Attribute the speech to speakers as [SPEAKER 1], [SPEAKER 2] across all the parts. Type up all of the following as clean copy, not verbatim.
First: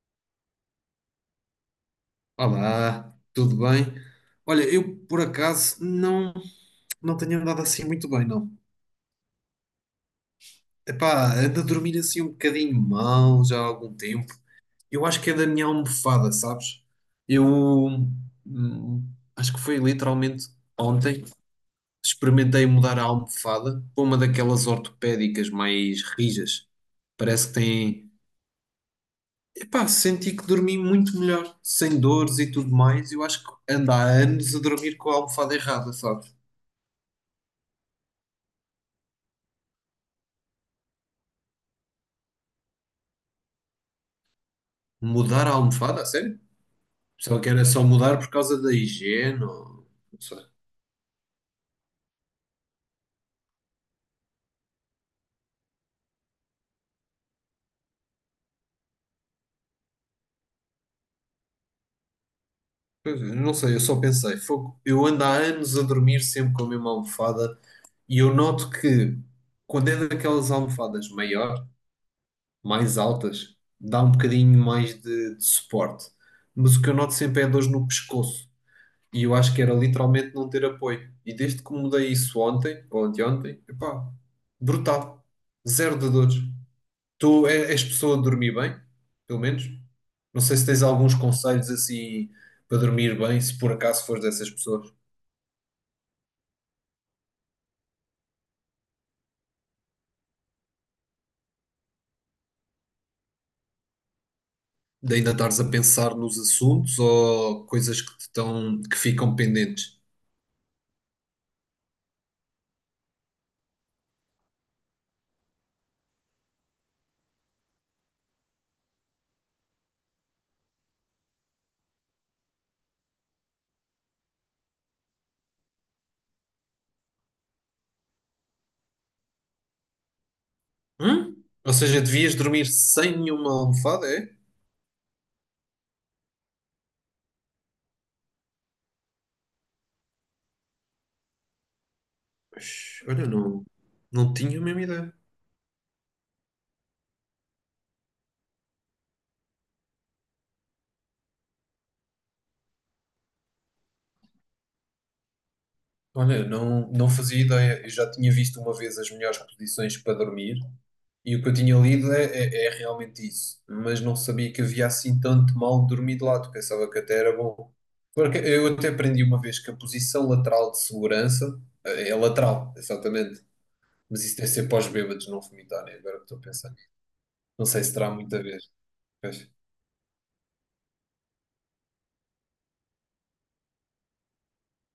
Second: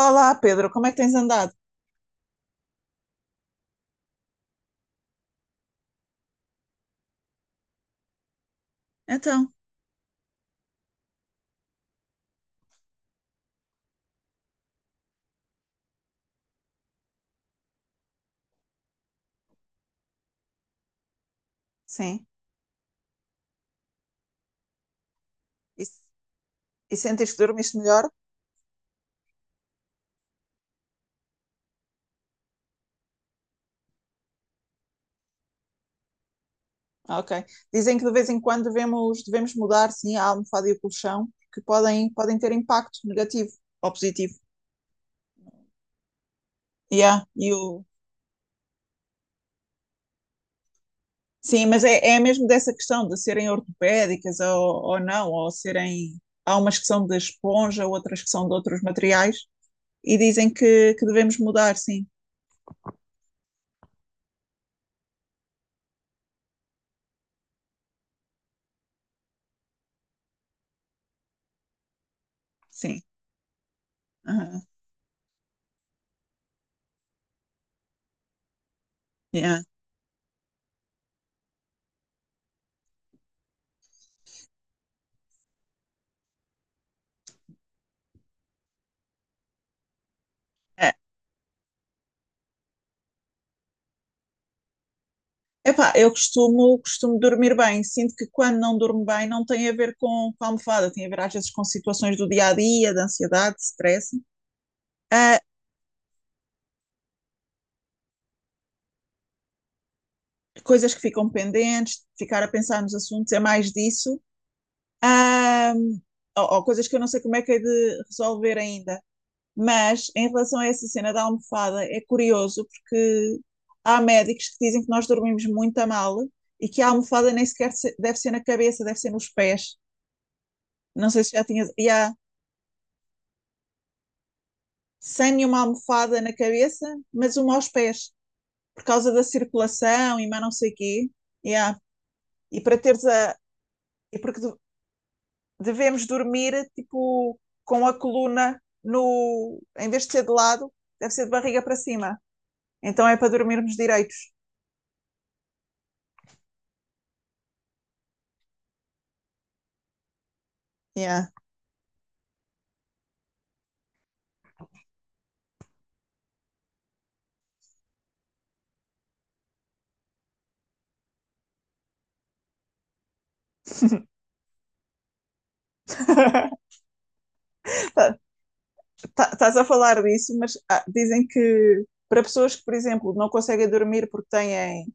[SPEAKER 1] Olá, Pedro, como é que tens andado?
[SPEAKER 2] Olá, tudo bem? Olha, eu por acaso não tenho andado assim muito bem, não.
[SPEAKER 1] Então,
[SPEAKER 2] Epá, ando a dormir assim um bocadinho mal já há algum tempo. Eu acho que é da minha almofada, sabes? Eu hum, Acho que foi literalmente ontem
[SPEAKER 1] sim.
[SPEAKER 2] experimentei mudar a almofada para uma daquelas ortopédicas
[SPEAKER 1] E,
[SPEAKER 2] mais rijas.
[SPEAKER 1] e sentes que
[SPEAKER 2] Parece que
[SPEAKER 1] dormiste melhor?
[SPEAKER 2] tem. Epá, senti que dormi muito melhor, sem dores e tudo mais. Eu acho que ando há anos a dormir com a almofada errada, sabes?
[SPEAKER 1] Ah, Ok. Dizem que de vez em quando devemos mudar, sim, a almofada e o colchão, que podem ter impacto negativo ou positivo.
[SPEAKER 2] Mudar a almofada, a sério?
[SPEAKER 1] Yeah,
[SPEAKER 2] Pensava que
[SPEAKER 1] e
[SPEAKER 2] era só
[SPEAKER 1] o...
[SPEAKER 2] mudar por causa da higiene, não sei.
[SPEAKER 1] Sim, mas é mesmo dessa questão de serem ortopédicas ou não, ou serem. Há umas que são de esponja, outras que são de outros materiais, e dizem que devemos mudar, sim.
[SPEAKER 2] Pois é, não sei, eu só pensei, fogo, eu ando há anos a dormir sempre com a mesma almofada e eu noto que quando é daquelas almofadas maior, mais
[SPEAKER 1] Sim.
[SPEAKER 2] altas, dá um bocadinho
[SPEAKER 1] Aham.
[SPEAKER 2] mais de suporte. Mas o que eu noto sempre é dores no pescoço e eu acho que
[SPEAKER 1] Yeah.
[SPEAKER 2] era literalmente não ter apoio. E desde que mudei isso ontem, ou anteontem, epá, brutal. Zero de dores. Tu és pessoa de dormir bem, pelo menos? Não sei se tens alguns conselhos assim para dormir bem, se por acaso fores dessas pessoas.
[SPEAKER 1] Epá, eu costumo dormir bem. Sinto que quando não durmo bem não tem a ver com a almofada, tem a ver às vezes com situações do dia a dia, de ansiedade, de stress.
[SPEAKER 2] De ainda
[SPEAKER 1] Ah,
[SPEAKER 2] estares a pensar nos assuntos ou coisas que te estão, que ficam pendentes.
[SPEAKER 1] coisas que ficam pendentes, ficar a pensar nos assuntos, é mais disso. Ah, ou coisas que eu não sei como é que é de resolver ainda. Mas em relação a essa cena da almofada, é curioso porque há médicos que dizem que nós dormimos muito a mal e que a almofada nem sequer deve ser na cabeça, deve ser nos pés. Não sei se
[SPEAKER 2] Hum?
[SPEAKER 1] já tinhas.
[SPEAKER 2] Ou seja,
[SPEAKER 1] Yeah.
[SPEAKER 2] devias dormir sem nenhuma almofada, é?
[SPEAKER 1] Sem nenhuma almofada na cabeça, mas uma aos pés, por causa da circulação e mais não sei o quê. Yeah. E para
[SPEAKER 2] Pois,
[SPEAKER 1] teres
[SPEAKER 2] olha,
[SPEAKER 1] a.
[SPEAKER 2] não,
[SPEAKER 1] E
[SPEAKER 2] não
[SPEAKER 1] porque
[SPEAKER 2] tinha a mesma ideia.
[SPEAKER 1] devemos dormir tipo com a coluna no. Em vez de ser de lado, deve ser de barriga para cima. Então é para dormirmos direitos.
[SPEAKER 2] Olha, eu não, não fazia ideia. Eu já tinha visto uma vez as melhores posições para dormir
[SPEAKER 1] Yeah.
[SPEAKER 2] e o que eu tinha lido é realmente isso. Mas não sabia que havia assim tanto mal de dormir de lado. Pensava que até era bom. Porque eu até aprendi uma vez que a posição lateral de segurança é lateral, exatamente. Mas isso deve ser para os bêbados não vomitarem, agora que estou a pensar. Não sei se terá
[SPEAKER 1] Tá-
[SPEAKER 2] muita vez. Pois.
[SPEAKER 1] Estás a falar disso, mas dizem que para pessoas que, por exemplo, não conseguem dormir porque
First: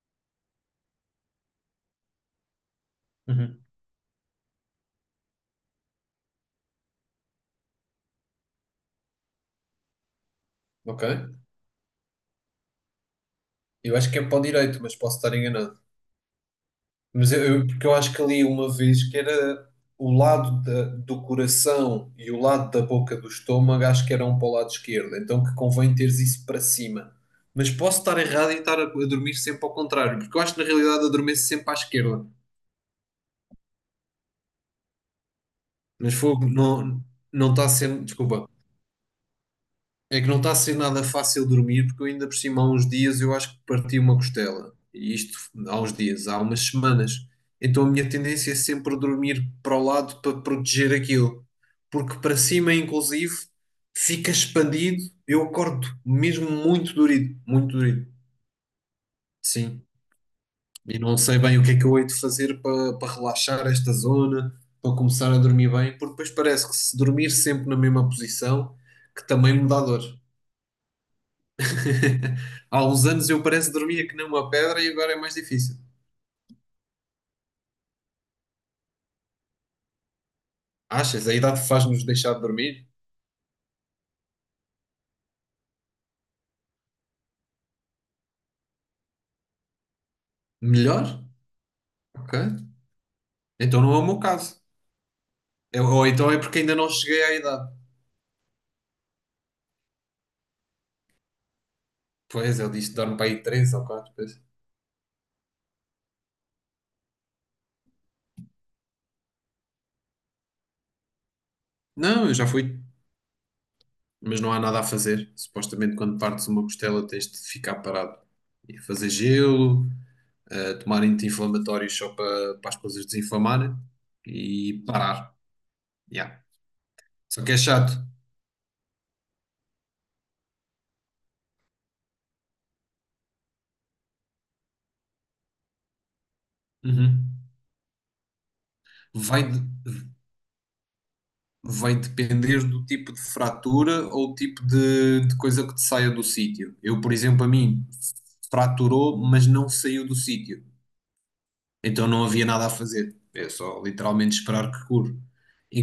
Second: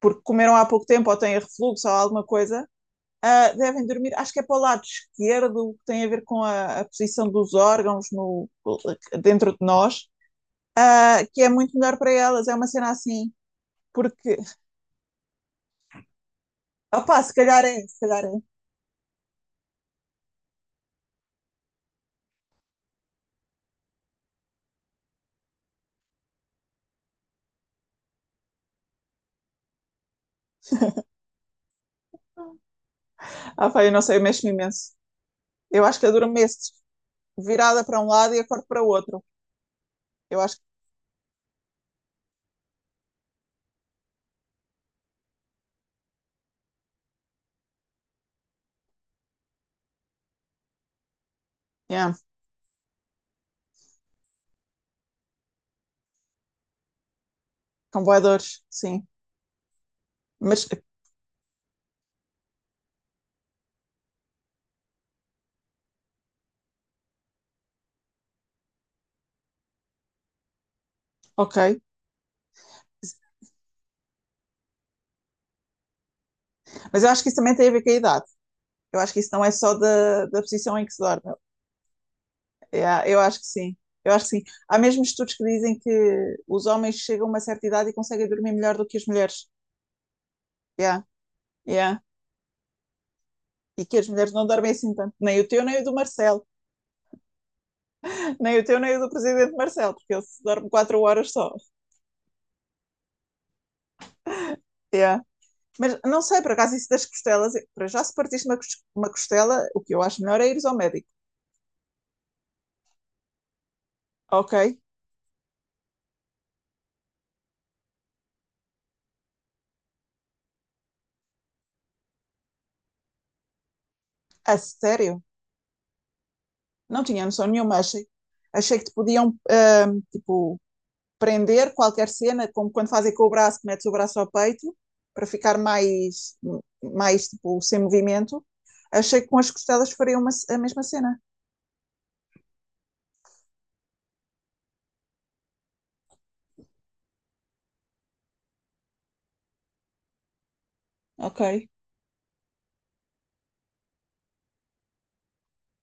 [SPEAKER 1] porque comeram há pouco tempo ou têm refluxo ou alguma coisa,
[SPEAKER 2] Uhum.
[SPEAKER 1] devem dormir, acho que é para o lado esquerdo, que tem a ver com a posição dos órgãos no, dentro de nós,
[SPEAKER 2] Ok.
[SPEAKER 1] que é muito melhor para elas. É uma cena assim,
[SPEAKER 2] Eu acho que é
[SPEAKER 1] porque,
[SPEAKER 2] para o direito, mas posso estar enganado.
[SPEAKER 1] opá,
[SPEAKER 2] Mas
[SPEAKER 1] se calhar é,
[SPEAKER 2] porque eu
[SPEAKER 1] se
[SPEAKER 2] acho que
[SPEAKER 1] calhar é.
[SPEAKER 2] ali uma vez que era do coração e o lado da boca do estômago, acho que eram para o lado esquerdo, então que convém teres isso para cima. Mas posso estar errado em estar a dormir sempre ao contrário, porque eu acho que na realidade adormeço sempre à esquerda.
[SPEAKER 1] Ah, pá, eu não sei, eu mexo-me imenso. Eu acho que
[SPEAKER 2] Mas fogo,
[SPEAKER 1] adormeço
[SPEAKER 2] não, não está
[SPEAKER 1] virada para
[SPEAKER 2] sendo,
[SPEAKER 1] um lado e
[SPEAKER 2] desculpa.
[SPEAKER 1] acordo para o outro.
[SPEAKER 2] É que não
[SPEAKER 1] Eu
[SPEAKER 2] está a
[SPEAKER 1] acho que,
[SPEAKER 2] ser nada fácil dormir, porque eu ainda por cima há uns dias eu acho que parti uma costela. E isto há uns dias, há umas semanas. Então a minha tendência é sempre dormir para o lado para proteger aquilo.
[SPEAKER 1] yeah,
[SPEAKER 2] Porque para cima, inclusive, fica expandido. Eu acordo mesmo muito dorido, muito
[SPEAKER 1] com
[SPEAKER 2] dorido.
[SPEAKER 1] voadores, sim.
[SPEAKER 2] Sim.
[SPEAKER 1] Mas,
[SPEAKER 2] E não sei bem o que é que eu hei de fazer para, para relaxar esta zona, para começar a dormir bem, porque depois parece que se dormir sempre na mesma posição, que também me dá dor.
[SPEAKER 1] ok.
[SPEAKER 2] Há uns anos eu parece que dormia que nem uma pedra e agora é mais difícil.
[SPEAKER 1] Mas eu acho que isso também tem a ver com a idade. Eu acho que isso não é só da posição em que se
[SPEAKER 2] Achas?
[SPEAKER 1] dorme.
[SPEAKER 2] A idade faz-nos deixar de
[SPEAKER 1] É,
[SPEAKER 2] dormir?
[SPEAKER 1] eu acho que sim. Eu acho que sim. Há mesmo estudos que dizem que os homens chegam a uma certa idade e conseguem dormir melhor do que as mulheres. Yeah,
[SPEAKER 2] Melhor?
[SPEAKER 1] yeah.
[SPEAKER 2] Ok. Então
[SPEAKER 1] E
[SPEAKER 2] não
[SPEAKER 1] que
[SPEAKER 2] é o
[SPEAKER 1] as
[SPEAKER 2] meu
[SPEAKER 1] mulheres não
[SPEAKER 2] caso.
[SPEAKER 1] dormem assim tanto. Nem o teu, nem o do
[SPEAKER 2] Ou então é
[SPEAKER 1] Marcelo.
[SPEAKER 2] porque ainda não cheguei à idade.
[SPEAKER 1] Nem o teu, nem o do presidente Marcelo, porque ele se dorme quatro horas só.
[SPEAKER 2] Pois, ele disse que dorme para aí três ou 4 vezes.
[SPEAKER 1] Yeah. Mas não sei, por acaso, isso das costelas. Para já, se partiste uma, uma costela, o que eu acho melhor é ires ao médico.
[SPEAKER 2] Não, eu já fui. Mas
[SPEAKER 1] Ok?
[SPEAKER 2] não há nada a fazer. Supostamente quando partes uma costela tens de ficar parado. E fazer gelo, tomar anti-inflamatórios só para, para as coisas desinflamarem
[SPEAKER 1] A
[SPEAKER 2] e
[SPEAKER 1] sério?
[SPEAKER 2] parar. Yeah.
[SPEAKER 1] Não tinha
[SPEAKER 2] Só
[SPEAKER 1] noção
[SPEAKER 2] que é
[SPEAKER 1] nenhuma,
[SPEAKER 2] chato.
[SPEAKER 1] achei. Achei que te podiam, tipo, prender qualquer cena, como quando fazem com o braço, que metes o braço ao peito, para ficar mais
[SPEAKER 2] Uhum.
[SPEAKER 1] tipo, sem movimento. Achei que com
[SPEAKER 2] Vai,
[SPEAKER 1] as costelas
[SPEAKER 2] de-
[SPEAKER 1] faria a mesma cena.
[SPEAKER 2] vai depender do tipo de fratura ou tipo de coisa que te saia do sítio. Eu, por exemplo, a mim fraturou, mas não saiu do sítio.
[SPEAKER 1] Ok,
[SPEAKER 2] Então não havia nada a fazer. É só literalmente esperar que cure.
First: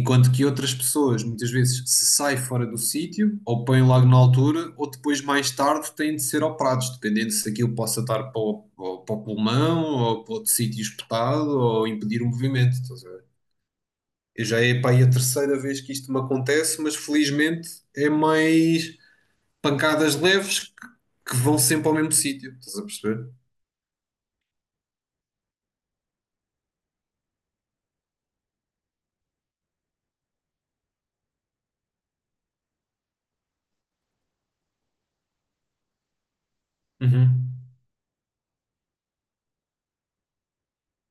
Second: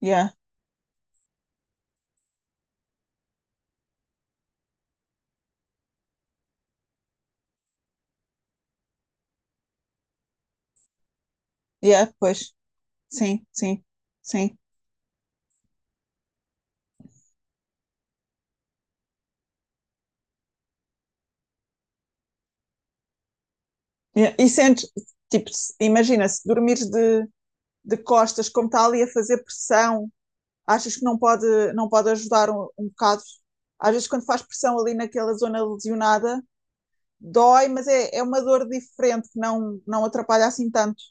[SPEAKER 1] yeah,
[SPEAKER 2] que outras pessoas, muitas vezes, se sai fora do sítio, ou põem logo na altura, ou depois, mais tarde, têm de ser operados, dependendo se aquilo possa estar para para pulmão, ou para outro sítio espetado, ou
[SPEAKER 1] yeah,
[SPEAKER 2] impedir o
[SPEAKER 1] pois,
[SPEAKER 2] movimento. Estás a ver?
[SPEAKER 1] sim, sim,
[SPEAKER 2] Eu
[SPEAKER 1] sim.
[SPEAKER 2] já é, pá, aí a terceira vez que isto me acontece, mas felizmente é mais pancadas leves que vão sempre ao mesmo sítio. Estás a perceber?
[SPEAKER 1] Yeah. E sentes, tipo, imagina, se dormires de costas, como está ali a fazer pressão, achas que não pode ajudar um bocado? Às vezes, quando faz pressão ali naquela zona lesionada,
[SPEAKER 2] Uhum.
[SPEAKER 1] dói, mas é uma dor diferente que não atrapalha assim tanto.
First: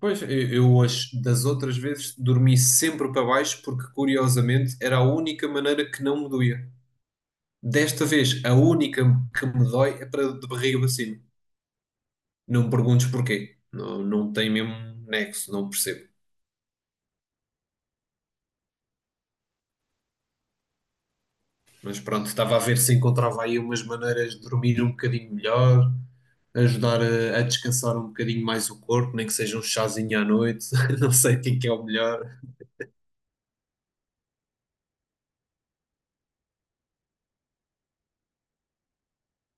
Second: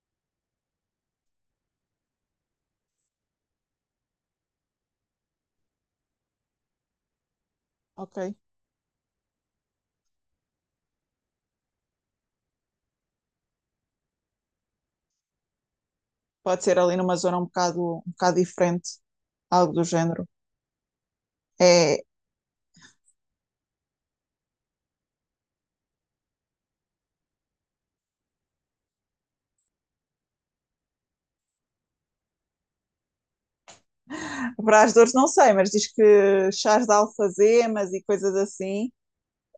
[SPEAKER 2] Pois, das outras vezes dormi sempre para baixo porque, curiosamente, era a única maneira que não me doía. Desta
[SPEAKER 1] Ok.
[SPEAKER 2] vez, a única que me dói é para de barriga para cima. Não me perguntes porquê. Não, não tem mesmo nexo, não percebo.
[SPEAKER 1] Pode ser ali numa zona um bocado diferente, algo do género.
[SPEAKER 2] Mas
[SPEAKER 1] É,
[SPEAKER 2] pronto, estava a ver se encontrava aí umas maneiras de dormir um bocadinho melhor, ajudar a descansar um bocadinho mais o corpo, nem que seja um chazinho à noite, não sei quem que é o melhor.
[SPEAKER 1] para as dores não sei, mas diz que chás de alfazemas e coisas assim,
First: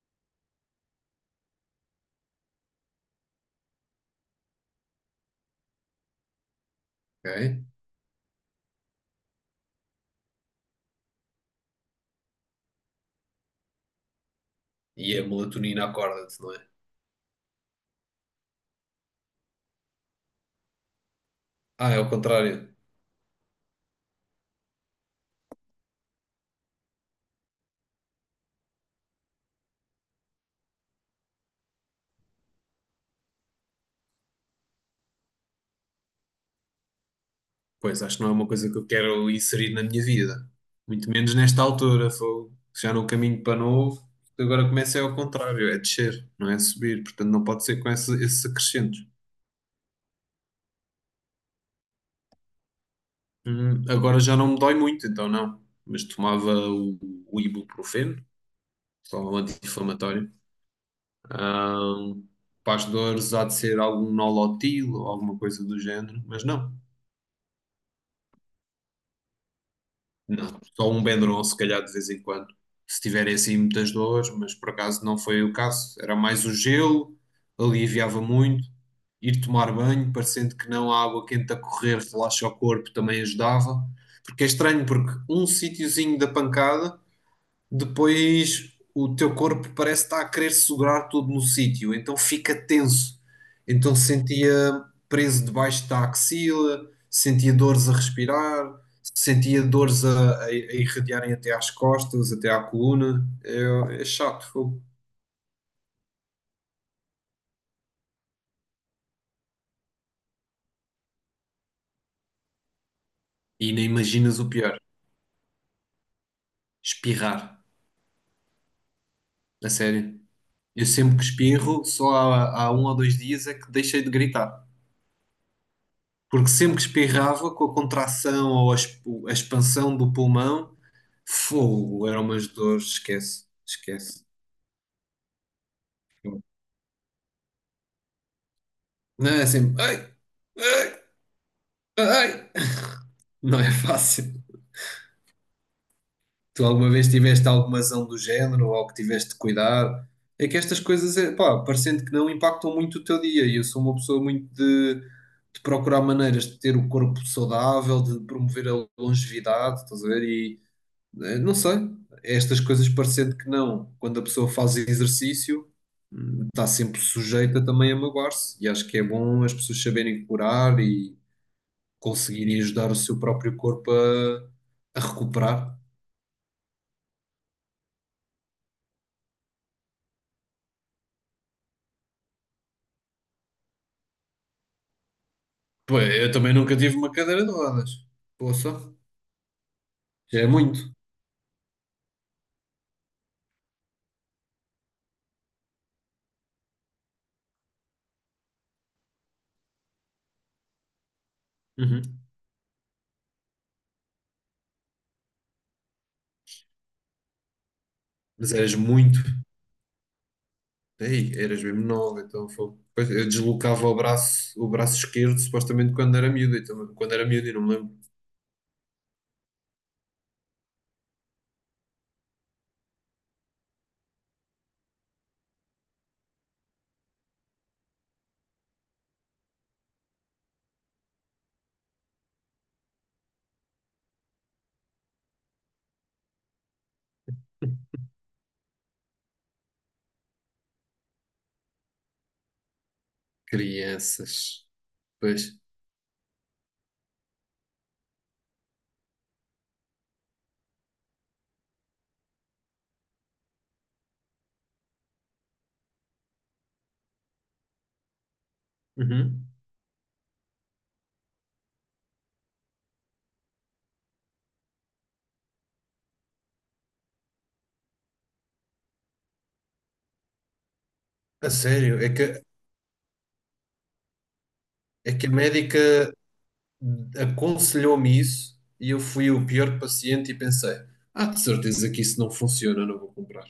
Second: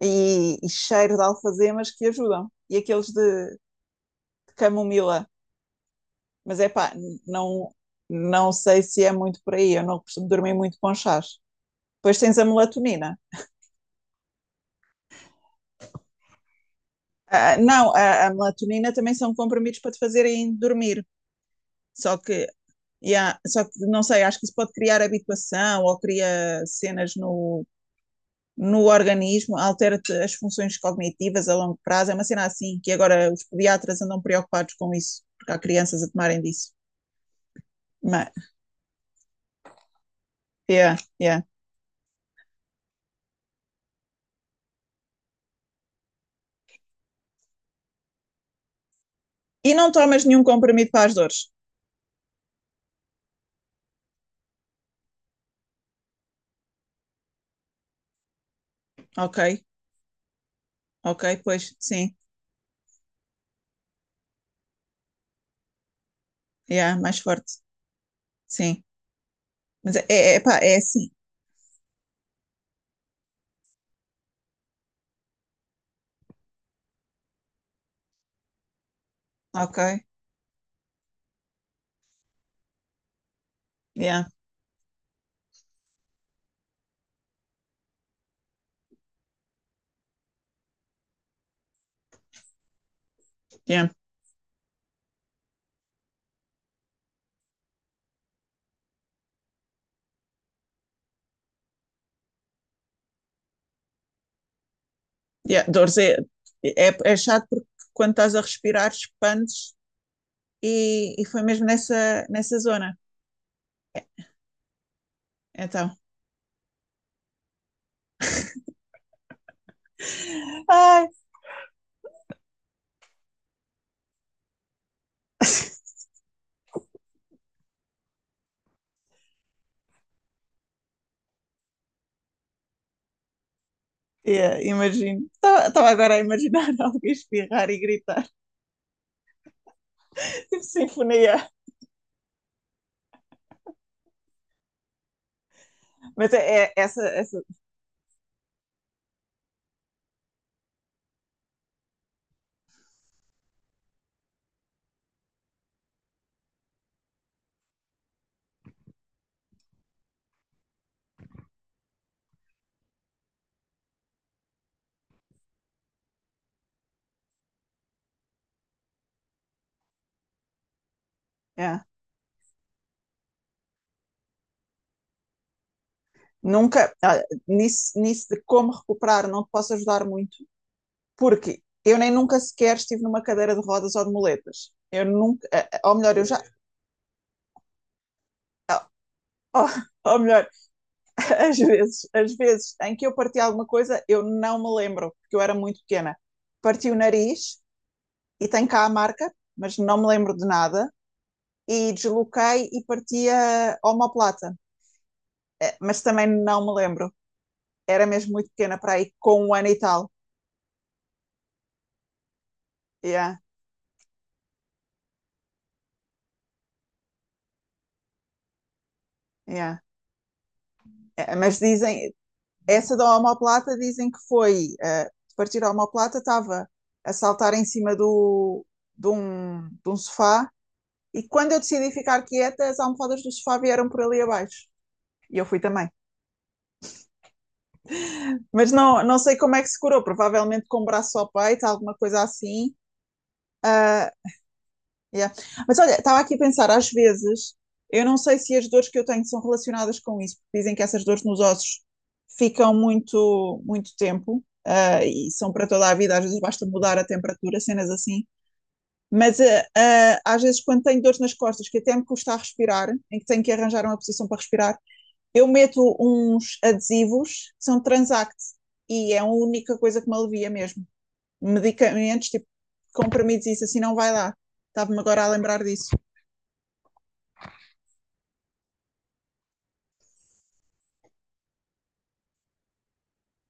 [SPEAKER 1] e cheiro de alfazemas que ajudam. E aqueles de camomila. Mas é pá,
[SPEAKER 2] Ok?
[SPEAKER 1] não, não sei se é muito por aí, eu não costumo dormir muito com chás. Depois tens a melatonina.
[SPEAKER 2] E a melatonina acorda-te, não é?
[SPEAKER 1] Ah, não, a melatonina também são comprimidos para te fazerem dormir.
[SPEAKER 2] Ah, é o
[SPEAKER 1] Só que
[SPEAKER 2] contrário.
[SPEAKER 1] Yeah, só que não sei, acho que isso pode criar habituação ou cria cenas no organismo, altera-te as funções cognitivas a longo prazo. É uma cena assim que agora os pediatras andam preocupados com isso, porque há crianças a tomarem disso.
[SPEAKER 2] Pois, acho que não
[SPEAKER 1] Mas,
[SPEAKER 2] é uma coisa que eu quero inserir na minha vida.
[SPEAKER 1] yeah,
[SPEAKER 2] Muito menos
[SPEAKER 1] yeah.
[SPEAKER 2] nesta altura, fogo. Já no caminho para novo, agora começa é ao contrário, é descer, não é subir. Portanto, não pode ser com esse acrescento.
[SPEAKER 1] E não tomas nenhum comprimido para as dores.
[SPEAKER 2] Agora já não me dói muito, então não. Mas tomava o ibuprofeno, só um
[SPEAKER 1] Ok,
[SPEAKER 2] anti-inflamatório.
[SPEAKER 1] ok, pois, sim,
[SPEAKER 2] Ahm, para as dores há de ser algum nolotil ou alguma coisa do género, mas não.
[SPEAKER 1] yeah, mais forte, sim. Mas é, pá,
[SPEAKER 2] Não,
[SPEAKER 1] é
[SPEAKER 2] só um
[SPEAKER 1] assim,
[SPEAKER 2] Benuron se calhar de vez em quando. Se tiverem assim muitas dores, mas por acaso não foi o caso. Era mais o gelo, aliviava muito. Ir tomar
[SPEAKER 1] ok,
[SPEAKER 2] banho, parecendo que não, a água quente a correr relaxa o corpo, também ajudava.
[SPEAKER 1] yeah,
[SPEAKER 2] Porque é estranho, porque um sítiozinho da pancada depois o teu corpo parece estar a querer segurar tudo no sítio, então fica tenso.
[SPEAKER 1] yeah,
[SPEAKER 2] Então sentia preso debaixo da axila, sentia dores a respirar, sentia dores a irradiarem até às costas, até à coluna. É, é chato, fogo.
[SPEAKER 1] yeah. Dores é chato porque quando estás a respirar expandes e foi mesmo nessa zona.
[SPEAKER 2] E nem imaginas o pior,
[SPEAKER 1] Então,
[SPEAKER 2] espirrar. A sério. Eu
[SPEAKER 1] Ai,
[SPEAKER 2] sempre que espirro, só há um ou dois dias é que deixei de gritar. Porque sempre que espirrava, com a contração ou a a expansão do pulmão, fogo, eram umas dores, esquece, esquece.
[SPEAKER 1] yeah, imagino. Estava agora a imaginar alguém espirrar e gritar.
[SPEAKER 2] Não é sempre. Ai,
[SPEAKER 1] Tipo
[SPEAKER 2] ai,
[SPEAKER 1] sinfonia.
[SPEAKER 2] ai. Não é fácil.
[SPEAKER 1] Mas é,
[SPEAKER 2] Tu
[SPEAKER 1] é
[SPEAKER 2] alguma
[SPEAKER 1] essa.
[SPEAKER 2] vez
[SPEAKER 1] essa
[SPEAKER 2] tiveste alguma zão do género ou algo que tiveste de cuidar? É que estas coisas, é, pá, parecendo que não, impactam muito o teu dia. E eu sou uma pessoa muito de procurar maneiras de ter o corpo saudável, de promover a longevidade, estás a ver? E não sei, é estas coisas parecendo que não, quando a pessoa faz exercício. Está sempre sujeita também a magoar-se. E acho que é bom as pessoas saberem curar e
[SPEAKER 1] Yeah.
[SPEAKER 2] conseguirem ajudar o seu próprio corpo a recuperar.
[SPEAKER 1] Nunca. Nisso de como recuperar, não te posso ajudar muito. Porque eu nem nunca sequer estive numa cadeira de rodas ou de muletas. Eu nunca. Ou
[SPEAKER 2] Pô,
[SPEAKER 1] melhor, eu
[SPEAKER 2] eu
[SPEAKER 1] já.
[SPEAKER 2] também nunca tive uma cadeira de rodas. Poça,
[SPEAKER 1] Ou, ou
[SPEAKER 2] já é
[SPEAKER 1] melhor,
[SPEAKER 2] muito.
[SPEAKER 1] às vezes em que eu parti alguma coisa, eu não me lembro, porque eu era muito pequena. Parti o nariz e tenho cá a marca, mas não me lembro de nada. E
[SPEAKER 2] Uhum.
[SPEAKER 1] desloquei e parti a omoplata. Mas também não me lembro. Era mesmo muito
[SPEAKER 2] Mas eras
[SPEAKER 1] pequena para aí,
[SPEAKER 2] muito.
[SPEAKER 1] com um ano e tal.
[SPEAKER 2] Ei, eras mesmo nova, então foi. Pois, eu
[SPEAKER 1] Yeah,
[SPEAKER 2] deslocava o braço esquerdo, supostamente quando era miúdo. Então, quando era miúdo, eu não me lembro.
[SPEAKER 1] yeah. Mas dizem, essa da omoplata dizem que foi, de partir a omoplata, estava a saltar em cima de um sofá. E quando eu decidi ficar quieta, as almofadas do sofá vieram por ali abaixo. E eu fui também. Mas não sei como é que se curou, provavelmente com o braço ao peito, alguma coisa assim. Ah,
[SPEAKER 2] Crianças.
[SPEAKER 1] yeah.
[SPEAKER 2] Pois.
[SPEAKER 1] Mas olha, estava aqui a pensar, às vezes, eu não sei se as dores que eu tenho são relacionadas com isso, porque dizem que essas dores nos ossos ficam muito, muito tempo, e são para toda a vida, às vezes basta mudar a temperatura, cenas assim. Mas
[SPEAKER 2] Uhum.
[SPEAKER 1] às vezes, quando tenho dores nas costas, que até me custa a respirar, em que tenho que arranjar uma posição para respirar, eu meto uns adesivos que são Transact, e é a única coisa que me alivia mesmo
[SPEAKER 2] A sério,
[SPEAKER 1] medicamentos, tipo comprimidos e isso assim não vai lá. Estava-me
[SPEAKER 2] é
[SPEAKER 1] agora
[SPEAKER 2] que
[SPEAKER 1] a
[SPEAKER 2] a
[SPEAKER 1] lembrar disso.
[SPEAKER 2] médica aconselhou-me isso e eu fui o pior paciente e pensei, ah, de certeza que isso não funciona, não vou comprar.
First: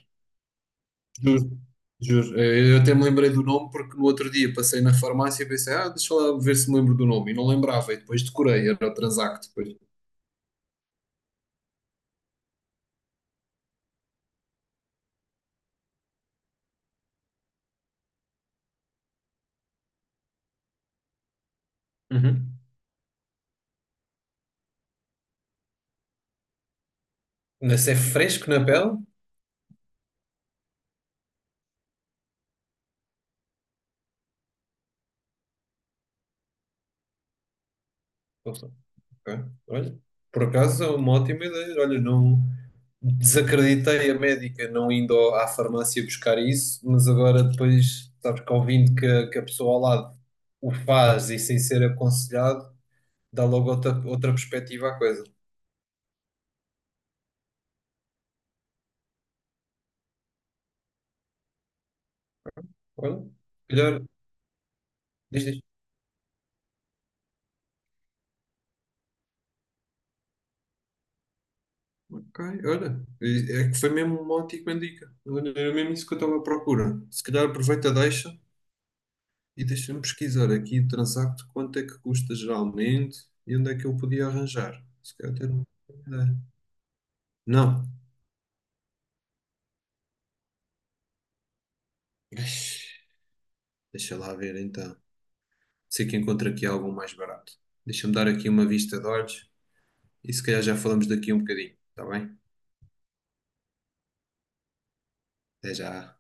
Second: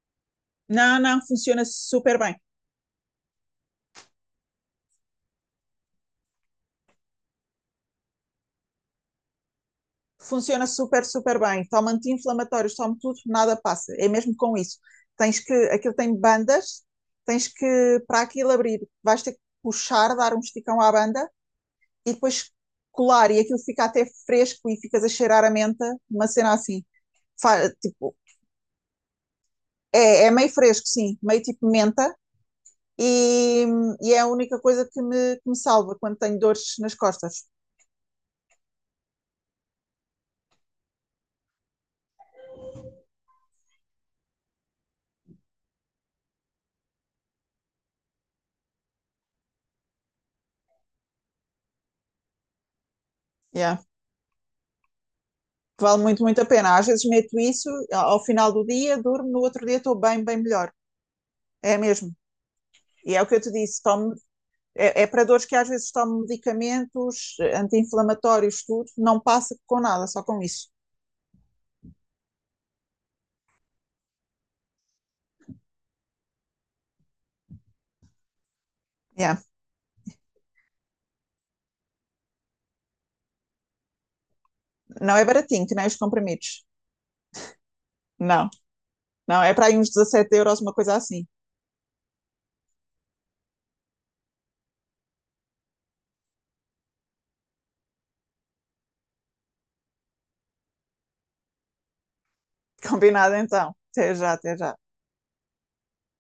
[SPEAKER 1] Não, não,
[SPEAKER 2] Juro,
[SPEAKER 1] funciona super bem.
[SPEAKER 2] juro. Eu até me lembrei do nome porque no outro dia passei na farmácia e pensei, ah, deixa lá ver se me lembro do nome. E não lembrava, e depois decorei, era o Transact depois.
[SPEAKER 1] Funciona super, super bem. Toma anti-inflamatórios, toma tudo, nada passa. É mesmo com isso. Aquilo tem bandas, tens que, para aquilo abrir, vais ter que puxar, dar um esticão à banda e depois
[SPEAKER 2] Uhum.
[SPEAKER 1] colar e aquilo fica até fresco e ficas a cheirar a menta, uma cena assim.
[SPEAKER 2] Mas é
[SPEAKER 1] Tipo,
[SPEAKER 2] fresco na pele?
[SPEAKER 1] é meio fresco, sim, meio tipo menta, e, e é a única coisa que me salva quando tenho dores nas costas.
[SPEAKER 2] Ok. Olha, por acaso é uma ótima ideia. Olha, não desacreditei a médica não indo à farmácia buscar isso, mas agora depois, sabes que ouvindo a que a pessoa ao lado o faz e sem ser aconselhado, dá logo
[SPEAKER 1] Yeah.
[SPEAKER 2] outra, outra perspectiva à coisa.
[SPEAKER 1] Vale muito, muito a pena. Às vezes meto isso, ao final do dia durmo, no outro dia estou bem, bem melhor. É mesmo. E é
[SPEAKER 2] Olha,
[SPEAKER 1] o que eu te disse,
[SPEAKER 2] melhor,
[SPEAKER 1] tomo, é para
[SPEAKER 2] diz,
[SPEAKER 1] dores que
[SPEAKER 2] diz.
[SPEAKER 1] às vezes tomo medicamentos, anti-inflamatórios, tudo, não passa com nada, só com isso.
[SPEAKER 2] Ok, olha, é que foi mesmo uma ótima dica. Olha, era mesmo isso que eu estava à procura. Se calhar aproveita, a deixa.
[SPEAKER 1] Yeah.
[SPEAKER 2] E deixa-me pesquisar aqui o Transacto, quanto é que custa geralmente e onde é que eu podia arranjar?
[SPEAKER 1] Não
[SPEAKER 2] Se
[SPEAKER 1] é
[SPEAKER 2] calhar ter uma
[SPEAKER 1] baratinho, que nem os
[SPEAKER 2] ideia.
[SPEAKER 1] comprimidos.
[SPEAKER 2] Não,
[SPEAKER 1] Não, não, é para aí uns 17 euros, uma coisa assim.
[SPEAKER 2] deixa lá ver então. Sei que encontro aqui algo mais barato. Deixa-me dar aqui uma vista de olhos e se calhar já falamos daqui um bocadinho, está bem?
[SPEAKER 1] Combinado então. Até já, até já.
[SPEAKER 2] Até já.